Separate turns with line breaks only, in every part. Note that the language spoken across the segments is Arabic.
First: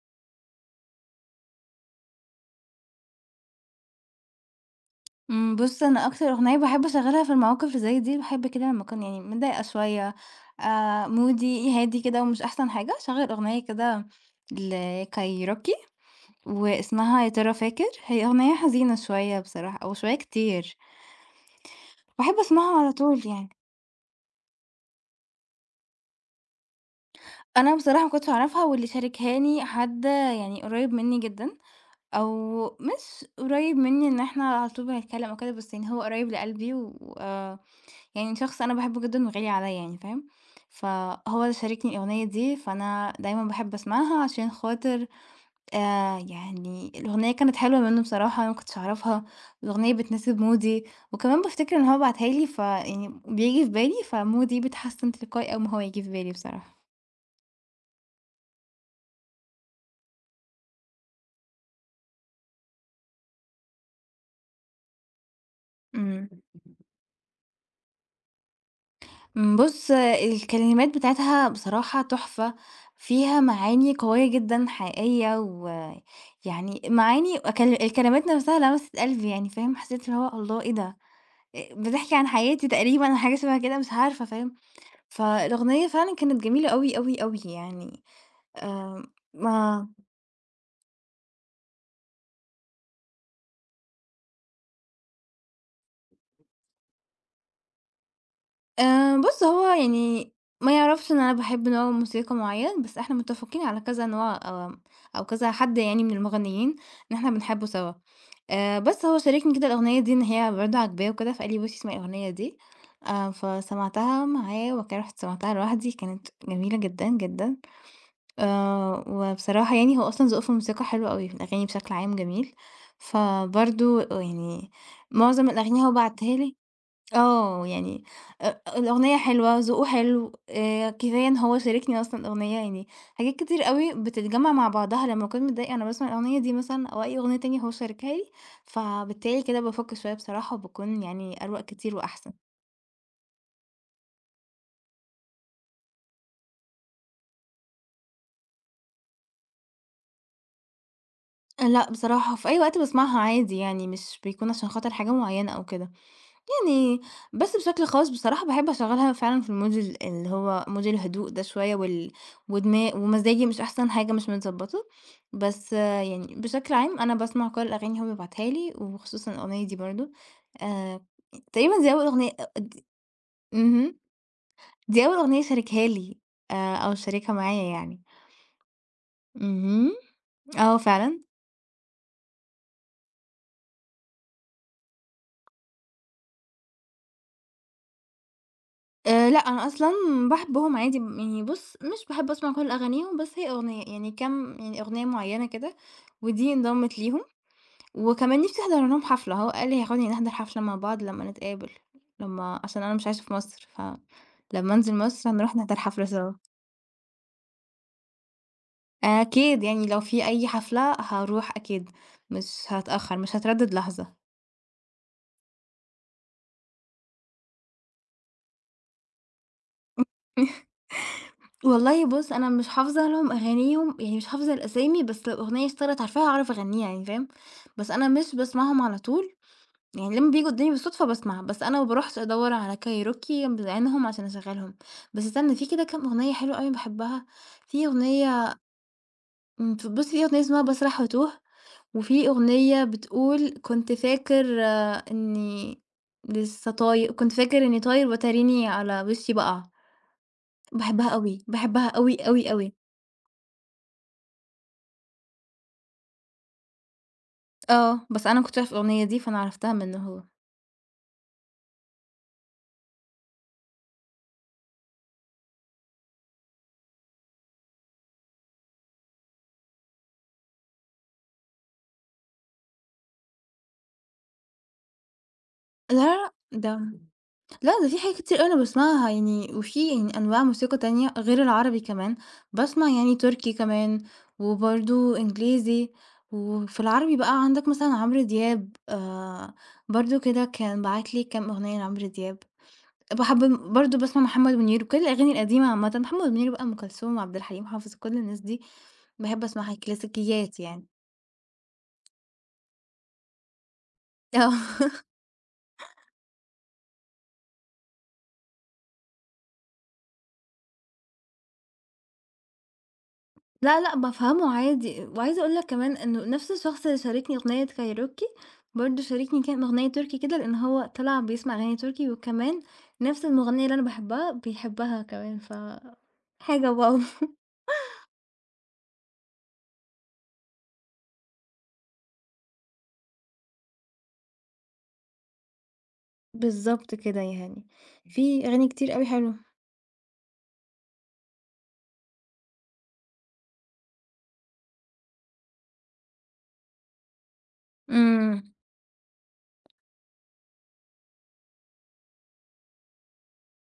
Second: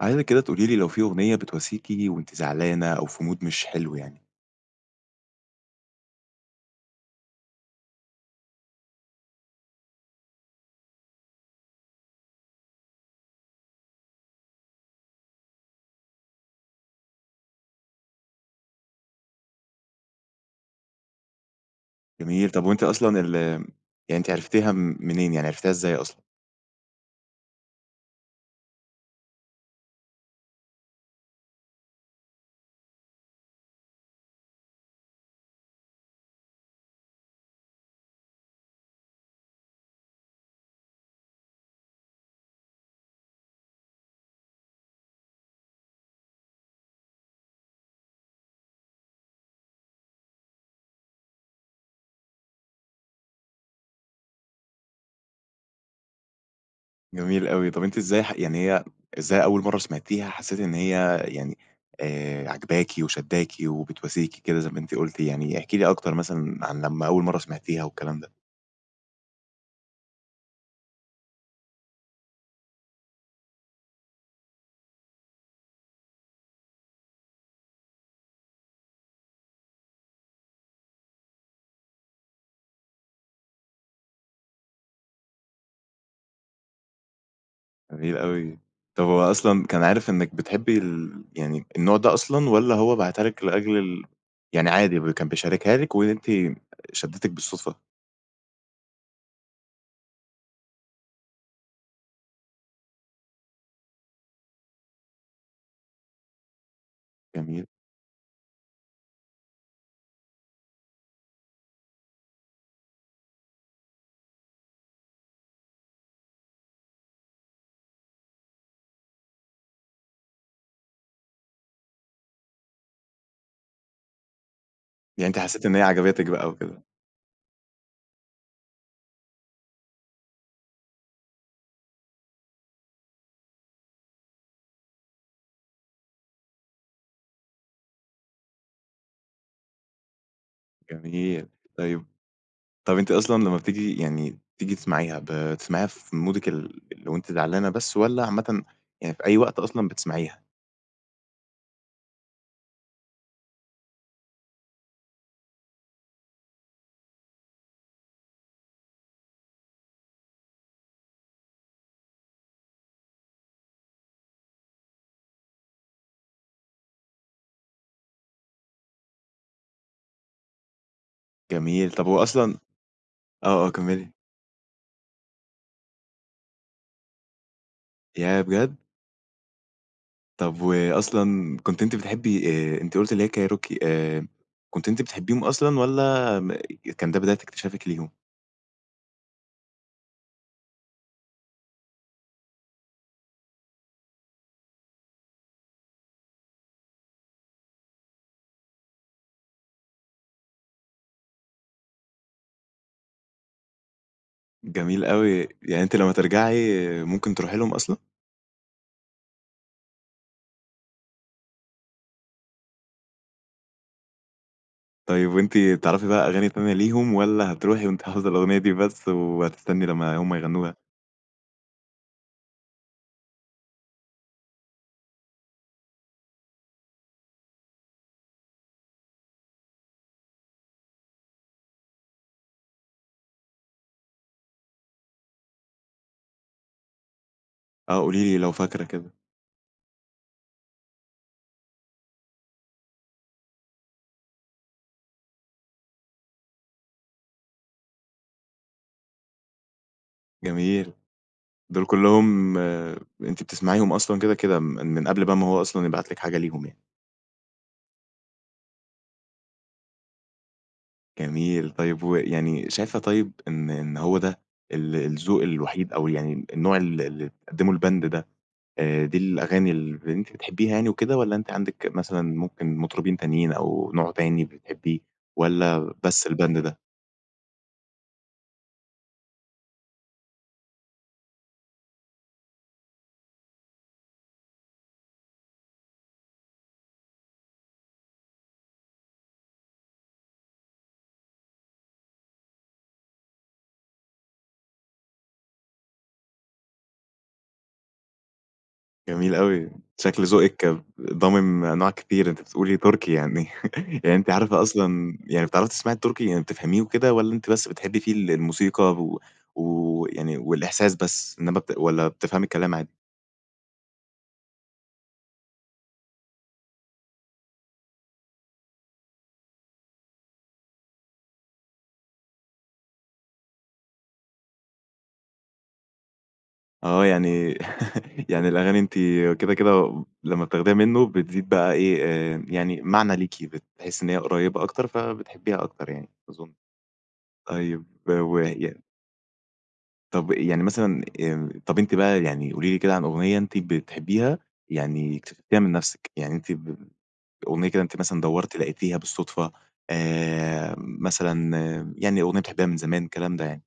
عايزِك كده تقولي لي لو في أغنية بتواسيكِ وأنتِ زعلانة أو في mood مش حلو يعني؟
بُص أنا أكتر أغنية باحب أشغّلها في المواقف اللي زي دي، باحب كده لمّا أكون يعني متضايقة شوية، مودي هادي كده ومش أحسن حاجة، أشغّل أغنية كده لكايروكي واسمها يا ترى فاكر، هي أغنية حزينة شوية بصراحة أو شوية كتير، باحب
جميل، طب
أسمعها
وأنتِ
على
أصلًا
طول يعني.
يعني أنتِ عرفتيها منين، يعني عرفتيها إزاي أصلًا؟
أنا بصراحة ما كنتش أعرفها واللي شاركهاني حد يعني قريب مني جدًا، أو مش قريب مني إن إحنا على طول بنتكلم أو كده، بس يعني هو قريب لقلبي و آه، يعني شخص أنا باحبه جدًا وغالي عليَّ يعني فاهم، فهو اللي شاركني الأغنية دي، فأنا دايمًا باحب أسمعها عشان خاطر يعني الأغنية كانت حلوة منه بصراحة، أنا ما كنتش أعرفها، الأغنية بتناسب مودي، وكمان بافتكر إن هو بعتها لي، فيعني بييجي في بالي فمودي بيتحسن تلقائي أول ما هو ييجي في بالي بصراحة.
جميل أوي. طب أنتِ إزاي ح يعني هي إزاي أول مرّة سمعتيها حسّيتِ إن هي يعني عاجباكِ وشدّاكِ وبتواسيكِ كده زي ما أنتِ قُلتِ، يعني احكي لي أكتر
إمم.
مثلًا عن لمّا أول مرّة سمعتيها والكلام ده.
بُص الكلمات بتاعتها بصراحة تحفة، فيها معاني قوية جدًا حقيقية، ويعني معاني كل الكلمات نفسها لمست قلبي يعني فاهم، حسيت اللي هو الله إيه ده! بتحكي عن حياتي تقريبًا أو حاجة شبه كده مش عارفة فاهم، فالأغنية فعلًا كانت جميلة أوي، أوي، أوي يعني.
جميل أوي.
آآ
طب هو أصلًا كان
ما
عارف إنِّك بتحبّي يعني النوع ده أصلًا والّا هو باعتها لِك لأجل يعني عادي كان بيشاركها لِك وأنتِ شدِّتِك بالصدفة؟
بُص، هو يعني ما يعرفش إن أنا باحب نوع موسيقى معيّن، بس إحنا متّفقين على كذا نوع أو كذا حد يعني من المغنيين إن إحنا
جميل.
بنحبه سوا. بس هو شاركني كده الأغنية دي إن هي برضه عاجباه وكده، فقال لي: "بُصي اسمعي الأغنية دي." فسمعتها معاه، وبعد كده رُحت سمعتها لوحدي، كانت جميلة جدًا، جدًا. وبصراحة يعني هو أصلًا ذوقه في الموسيقى حلو أوي، في الأغاني بشكل عام جميل، فبرضه يعني
يعني أنتِ
معظم
حسّيتِ إن هي
الأغاني هو
عجبتِك
بعتها
بقى
لي.
وكده.
يعني الأغنية حلوة، ذوقه حلو، كفاية إن هو شاركني أصلًا الأغنية، يعني حاجات كتير أوي بتتجمّع مع بعضها، لمّا باكون متضايقة أنا باسمع الأغنية دي مثلًا أو أي أغنية تانية هو شاركها لي، فبالتالي كده بافُك شوية بصراحة وباكون يعني
جميل.
أروَق كتير
طيب
وأحسن.
طب أنتِ أصلًا لمّا بتيجي يعني تيجي تسمعيها، بتسمعيها في مودِك اللي وأنتِ زعلانة بس والّا عامةً يعني في أي وقت أصلًا بتسمعيها؟
لأ، بصراحة في أي وقت باسمعها عادي يعني، مش بيكون عشان خاطر حاجة معيّنة أو كده. يعني بس بشكل خاص بصراحة باحب أشغّلها فعلًا في المود اللي هو مود الهدوء ده شوية ودما ومزاجي مش أحسن حاجة مش متضبّطة، بس آه، يعني بشكل عام أنا باسمع كل الأغاني اللي هو بيبعتها لي وخصوصًا الأغنية دي برضه. آآ، تقريبًا
جميل،
دي أول
طب هو
أغنية
أصلًا
أ
آه، آه
اهم،
كمّلي.
دي أول أغنية شاركها لي، أو شاركها معايا يعني.
ياه بجد!
اهم،
طب
آه فعلًا.
وأصلًا كنتِ أنتِ بتحبي أنتِ قُلتِ اللي هي كايروكي كنتِ أنتِ بتحبيهم أصلًا والّا كان ده بداية اكتشافِك ليهم؟
لأ، أنا أصلًا باحبهم عادي يعني بُص، مش باحب أسمع كل أغانيهم، بس هي أغنية، يعني كام يعني أغنية معيّنة كده، ودي انضمت ليهم، وكمان نِفْسي أحضر لهم حفلة، هو قال لي هياخدني نحضر حفلة مع بعض لمّا نتقابل، لمّا عشان أنا مش عايشة في مصر، فلمّا أنزل
جميل
مصر
أوي،
هنروح نحضر
يعني أنتِ
حفلة
لمّا
سوا.
ترجعي ممكن تروحي لهم أصلًا؟
أكيد يعني لو في أي حفلة هاروح أكيد، مش هاتأخّر، مش هاتردد لحظة.
طيب وأنتِ تعرفي بقى أغاني تانية ليهم والّا هتروحي وأنتِ حافظة الأغنية دي بس وهتستني لمّا هُم يغنوها؟
والله بُص، أنا مش حافظة لهم أغانيهم، يعني مش حافظة الأسامي، بس لو أغنية اشتغلت عارفاها هاعرف أغنيها يعني فاهم، بس أنا مش باسمعهم على طول، يعني لمّا بييجوا قدّامي بالصدفة باسمع، بس أنا ما باروحش أدوّر على كايروكي بعينهم عشان أشغّلهم، بس استنى في كده كام أغنية حلوة أوي باحبها، في
آه قولي لي لو
أغنية.
فاكرة كده.
ف بُص في أغنية اسمها باسرح واتوه، وفي أغنية بتقول كنت فاكر آه، إني لسه طاي كنت فاكر إني طاير وتريني على وشي بقع،
جميل.
باحبها أوي،
دول
باحبها أوي، أوي،
كلّهم
أوي.
آه، أنتِ بتسمعيهم أصلًا كده من قبل بقى ما هو أصلًا يبعت لِك حاجة ليهم يعني.
آه، بس أنا ما كنتش أعرف الأغنية دي، فأنا عرفتها منّه هو.
جميل. طيب ويعني شايفة طيب إن هو ده الذوق الوحيد أو يعني النوع اللي بتقدّمه الband ده، دي الأغاني اللي أنتِ بتحبّيها يعني وكده والّا أنتِ عندِك مثلًا ممكن مطربين تانيين أو نوع تاني بتحبّيه والّا
لا،
بس
لأ،
الband
ده
ده؟
إمم. لا ده في حاجات كتير أوي أنا باسمعها يعني، وفي يعني أنواع موسيقى تانية غير العربي كمان، باسمع يعني تركي كمان، وبرضه إنجليزي، وفي العربي بقى عندك مثلًا عمرو دياب، برضه كده كان باعت لي كام أغنية لعمرو دياب. باحب برضه باسمع محمد منير وكل الأغاني القديمة عامةً، محمد منير بقى، أم كلثوم، عبد الحليم حافظ، كل الناس دي
جميل
باحب
أوي،
أسمعها،
شكل
الكلاسيكيات
ذوقِك
يعني.
ضامم أنواع كتير، أنتِ بتقولي تركي يعني يعني أنتِ عارفة
آه.
أصلًا يعني بتعرفي تسمعي التركي، يعني بتفهميه وكده والّا أنتِ بس بتحبي فيه الموسيقى ويعني والإحساس بس، إنما والّا بتفهمي الكلام عادي؟
لا، لأ، بافهمه عادي، وعايزة أقول لك كمان إنه نفْس الشخص اللي شاركني أغنية كايروكي، برضه شاركني كام أغنية تركي كده، لإن هو طلع بيسمع أغاني تركي، وكمان نفْس المغنية اللي أنا باحبها بيحبها كمان، حاجة واو.
آه، يعني يعني الأغاني أنتِ كده لمّا بتاخديها منه بتزيد بقى إيه، يعني معنى ليكِ، بتحسّي إن هي قريّبة أكتر فبتحبيها أكتر يعني أظن.
بالضبط كده يعني،
طيب و
في أغاني كتير أوي حلوة.
طب يعني مثلًا طب أنتِ بقى يعني قولي لي كده عن أغنية أنتِ بتحبيها يعني اكتشفتيها من نفسِك، يعني أنتِ أغنية كده أنتِ مثلًا
إمم.
دوّرتِ لقيتيها بالصدفة، مثلًا آه، يعني أغنية بتحبيها من زمان الكلام ده يعني،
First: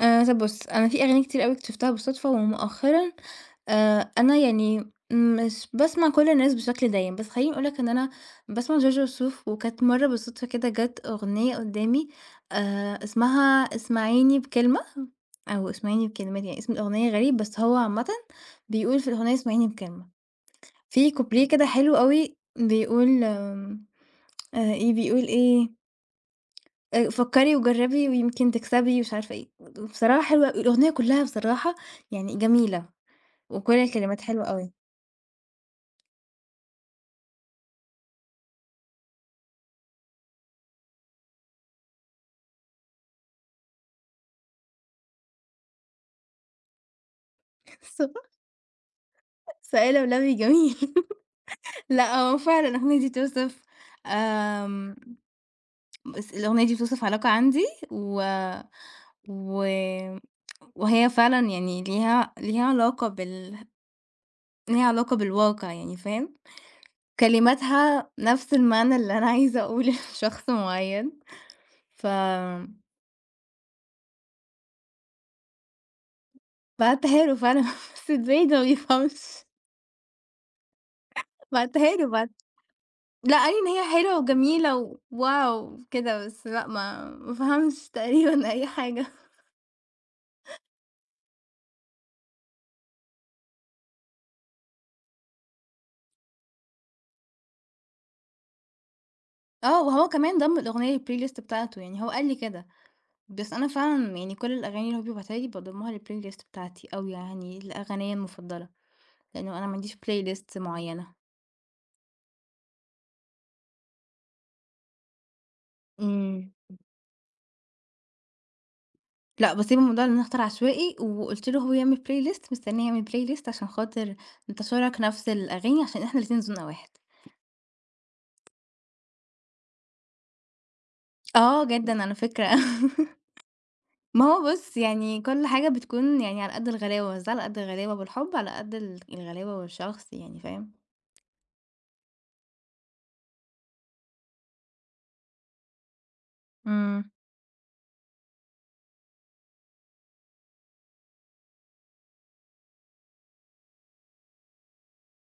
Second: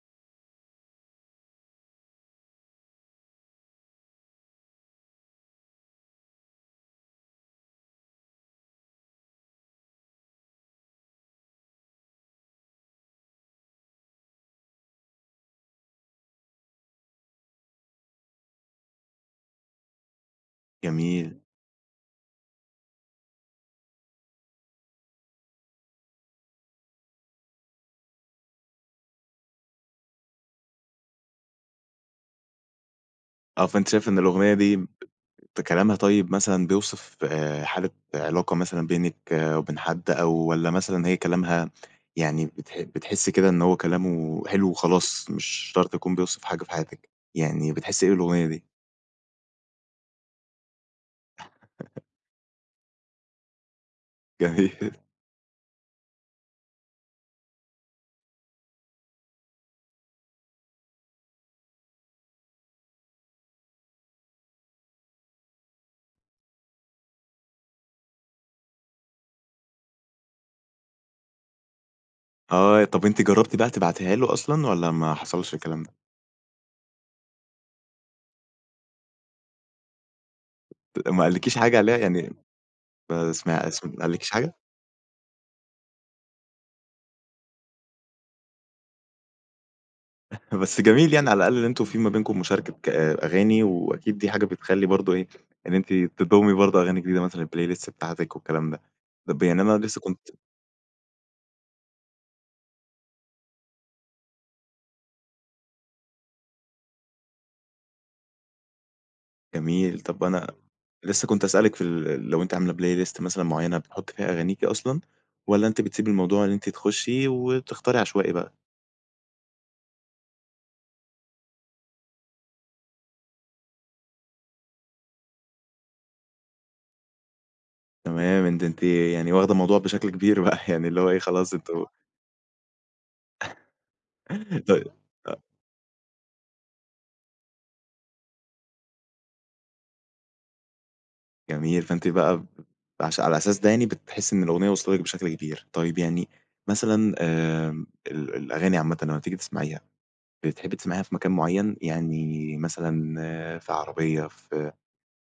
طَب بُص، أنا في أغاني كتير أوي اكتشفتها بالصدفة ومؤخرًا. أنا يعني مش باسمع كل الناس بشكل دايم، بس خلّيني أقول لك إن أنا باسمع جورج وسوف، وكانت مرّة بالصدفة كده جات أغنية قدّامي اسمها اسمعيني بكلمة أو اسمعيني بكلمات يعني اسم الأغنية غريب، بس هو عامةً بيقول في الأغنية اسمعيني بكلمة، في
جميل،
كوبليه كده حلو أوي بيقول آمم إيه بيقول إيه فكّري وجرّبي ويمكن تكسبي ومش عارفة إيه، بصراحة حلوة أوي، الأغنية كلّها بصراحة يعني جميلة،
آه،
وكل
فأنتِ شايفة إن
الكلمات حلوة
الأغنية
أوي.
دي كلامها طيب مثلًا بيوصف حالة علاقة مثلًا بينِك آه، وبين حد أو والّا مثلًا هي كلامها يعني بتحسّي كده إن هو كلامه حلو وخلاص مش شرط يكون بيوصف حاجة في حياتِك، يعني
س
بتحسّي إيه بالأغنية دي؟
سائل أولبي جميل. لأ هو فعلًا الأغنية دي بتوصف
جميل.
آمم، بس الأغنية دي بتوصف علاقة عندي و و وهي فعلًا يعني ليها ليها علاقة ليها علاقة بالواقع يعني فاهم، كلماتها نفس المعنى اللي أنا عايزة أقوله لشخص معيّن. ف
آه، طب أنتِ جرّبتِ بقى تبعتيها له أصلًا والّا ما حصلش الكلام ده؟
بعتّها له فعلًا. بس إزاي ده ما بيفهمش
ما قالكيش حاجة عليها
بعتّها له
يعني ما
لأ، قال لي إن
سمع س
هي
ما
حلوة
قالكيش حاجة؟
وجميلة وواو كده، بس لأ ما فهمش تقريبا أي حاجة.
بس جميل يعني على الأقل إن أنتم في ما بينكم مشاركة أغاني، وأكيد دي حاجة بتخلّي برضه إيه، إن أنتِ تضمّي برضه أغاني جديدة مثلًا الplay list بتاعتِك والكلام ده. طب يعني أنا
آه،
لسه
وهو
كنت
كمان ضَم الأغنية للplaylist بتاعته، يعني هو قال لي كده، بس أنا فعلًا يعني كل الأغاني اللي هو بيبعتها لي باضمّها للplaylist بتاعتي أو يعني الأغنية المفضلة، لإنه أنا ما عنديش
جميل، طب أنا
playlist معيّنة.
لسه كنت هاسألِك في لو أنتِ عاملة play list مثلًا معيّنة بتحطّي فيها أغانيكِ أصلًا، والّا أنتِ بتسيبي الموضوع إن
إمم.
أنتِ تخشّي وتختاري عشوائي بقى؟
لأ، باسيب الموضوع إن أنا أختار عشوائي وقُلت له هو يعمل playlist مستنية يعمل playlist عشان خاطر نتشارك نفس الأغاني عشان إحنا الاتنين ذوقنا واحد.
تمام، أنتِ يعني واخدة الموضوع بشكل كبير بقى، يعني اللي هو إيه خلاص
آه
أنتم
جدًا على فكرة. ما هو
ط
بُص، يعني
أ
كل حاجة بتكون يعني على قد الغلاوة، بس ده على قد الغلاوة بالحب، على قد الغلاوة بالشخص يعني فاهم؟
جميل، فأنتِ بقى ب عش على الأساس ده يعني بتحسّي إن الأغنية وصلت لِك بشكل كبير. طيب يعني
إمم.
مثلًا الأغاني عامةً لمّا بتيجي تسمعيها، بتحبّي تسمعيها في مكان معيّن؟ يعني مثلًا آه، في عربية، في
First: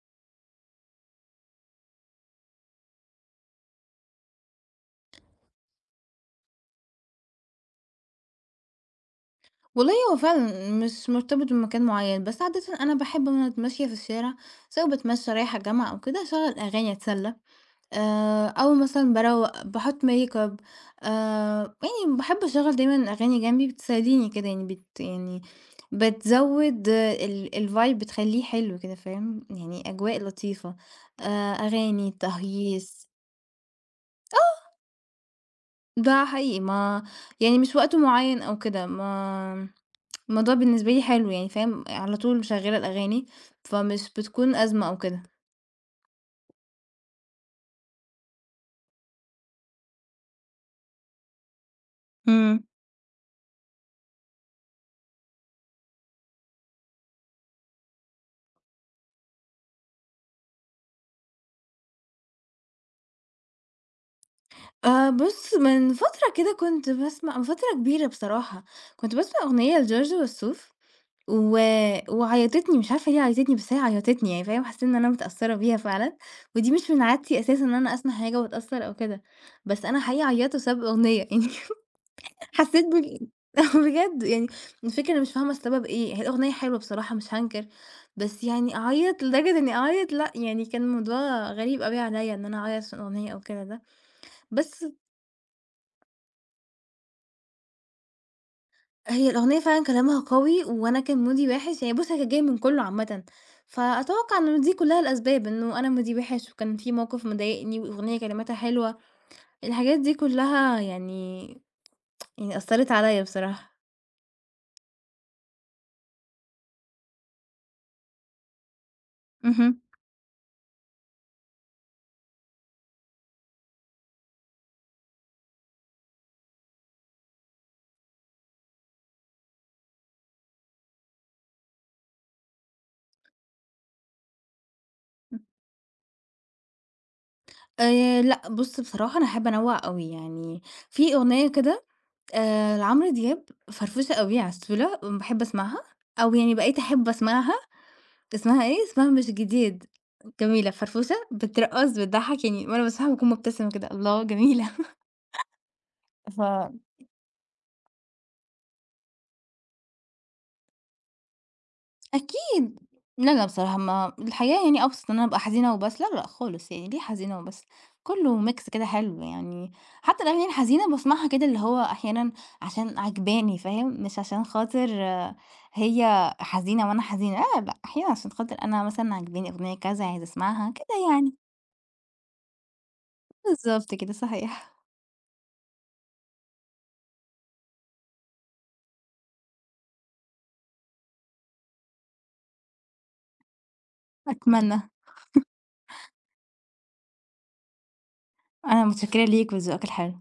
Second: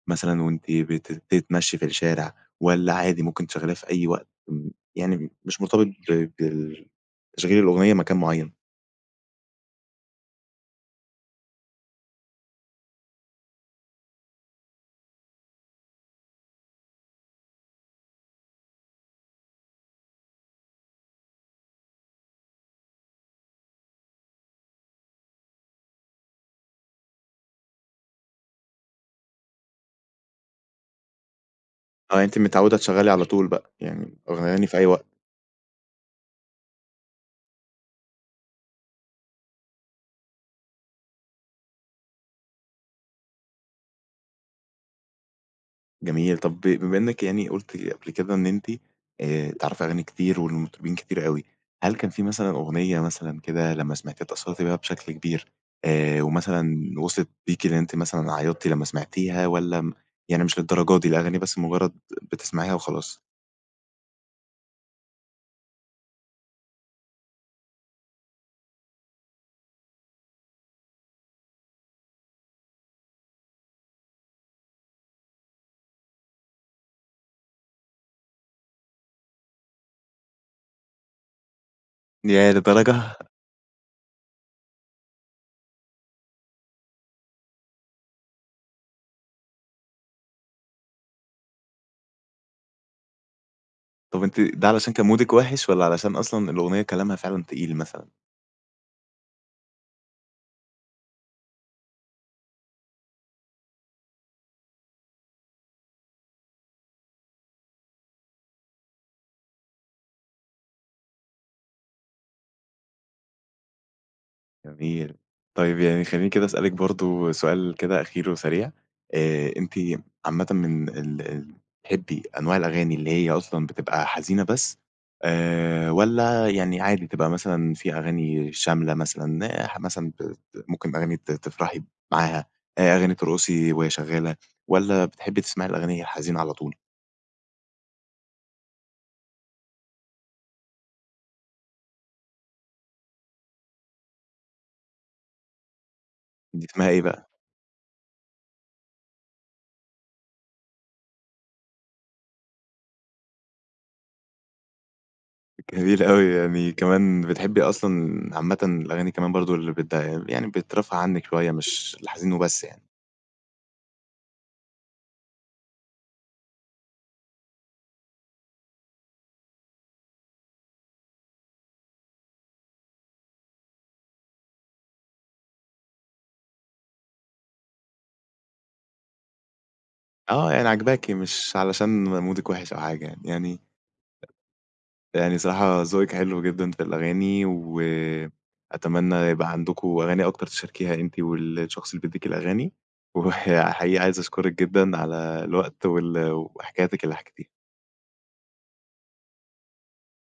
مثلًا وأنتِ بتتمشّي في الشارع والّا عادي ممكن تشغّليها في أي وقت يعني مش مرتبط بال تشغيل الأغنية مكان معيّن؟
والله هو فعلًا مش مرتبط بمكان معيّن، بس عادةً أنا باحب وأنا ماشية في الشارع سواء باتمشى رايحة الجامعة أو كده أشغّل أغاني أتسلّى، أو مثلًا باروّق، باحُط makeup. يعني باحب أشغّل دايمًا أغاني جنبي بتساعديني كده يعني يعني بتزوّد الvibe بتخلّيه حلو كده فاهم، يعني أجواء لطيفة، أغاني،
آه، يعني أنتِ متعوّدة
تهييص،
تشغّلي على طول بقى، يعني
آه،
أغاني في أي وقت.
ده حقيقي ما يعني مش وقت معيّن أو كده. ما الموضوع بالنسبة لي حلو يعني فاهم، على طول مشغّلة الأغاني، فمش بتكون أزمة أو كده.
جميل. طب بما إنِّك يعني قُلتِ قبل كده إن أنتِ تعرفي أغاني كتير والمطربين كتير أوي، هل كان في مثلًا
إمم.
أغنية مثلًا كده لمّا سمعتيها اتأثّرتِ بيها بشكل كبير ومثلًا وصلت بيكِ إن أنتِ مثلًا عيّطتِ لمّا سمعتيها والّا يعني مش للدرجة دي، الأغاني بس مجرّد بتسمعيها وخلاص؟
بُص، من فترة كده كنت باسمع من فترة كبيرة بصراحة، كنت باسمع أغنية لجورج وسوف و وعيّطتني، مش عارفة ليه عيّطتني، بس هي عيّطتني يعني فاهم، حسّيت إن أنا متأثّرة بيها فعلًا، ودي مش من عادتي أساسًا إن أنا أسمع حاجة وأتأثّر أو كده، بس أنا حقيقي عيّطت بسبب أغنية يعني.
ياه
حسيت
للدرجة!
بال. بجد يعني الفكرة أنا مش فاهمة السبب إيه، هي الأغنية حلوة بصراحة مش هانكر، بس يعني أعيّط لدرجة إني أعيّط لأ، يعني كان الموضوع غريب أوي عليّا إن أنا أعيّط عشان أغنية أو كده ده،
طب أنتِ ده
بس
علشان كان مودِك وِحِش والّا علشان أصلًا الأغنية كلامها فعلًا تقيل مثلًا؟
هي الأغنية فعلًا كلامها قوي وأنا كان مودي وِحِش، يعني بُص هي كانت جاية من كُلّه عامةً، فأتوقع إن دي كلّها الأسباب، إنه أنا مودي وِحِش وكان في موقِف مضايقني والأغنية كلماتها حلوة، الحاجات دي كلّها يعني أثّرت عليّا بصراحة.
جميل. طيب يعني خلّيني كده أسألِك برضه سؤال كده أخير وسريع، أنتِ
اهم.
عامةً من ال ال بتحبي أنواع الأغاني اللي هي أصلًا بتبقى حزينة بس والّا يعني عادي تبقى مثلًا في أغاني شاملة مثلًا، مثلًا ممكن أغاني تفرحي معاها، أغاني ترقصي وهي شغالة، والّا بتحبي تسمعي الأغاني الحزينة على طول؟
لأ، بُص بصراحة أنا أحب أنوّع أوي، يعني في أغنية كده لعمرو دياب فرفوشة أوي، عسولة، باحب أسمعها أو يعني بقيت
بتسمعي إيه
أحب
بقى؟
أسمعها، اسمها إيه، اسمها مش جديد، جميلة، فرفوشة، بترقّص، بتضحّك، يعني وأنا باسمعها باكون مبتسمة كده، الله جميلة.
جميل أوي، يعني كمان بتحبّي أصلًا عامةً الأغاني كمان برضه اللي يعني بترفّه عنِّك شوية مش الحزين وبس
أكيد.
يعني.
لا، لا بصراحة ما الحياة يعني أبسط إن أنا أبقى حزينة وبس، لا، لأ خالص يعني، ليه حزينة وبس؟ كُلّه mix كده حلو يعني، حتى الأغاني الحزينة باسمعها كده اللي هو أحيانًا عشان عاجباني فاهم، مش عشان خاطر آه، هي حزينة وأنا حزينة، لا، لأ، أحيانًا عشان خاطر أنا مثلًا عاجباني أغنية كذا عايزة
آه، يعني
أسمعها كده
عاجباكِ
يعني.
مش علشان مودِك وِحِش أو حاجة يعني، يعني
بالضبط كده، صحيح.
يعني صراحة ذوقِك حلو جدًا في الأغاني، وأتمنى يبقى عندكم أغاني أكتر تشاركيها أنتِ والشخص اللي بيدّيكِ الأغاني، وحقيقي عايز أشكرِك
أتمنى.
جدًا على الوقت وحكايتِك اللي حكيتيها.
أنا متشكرة ليك ولذوقك الحلو.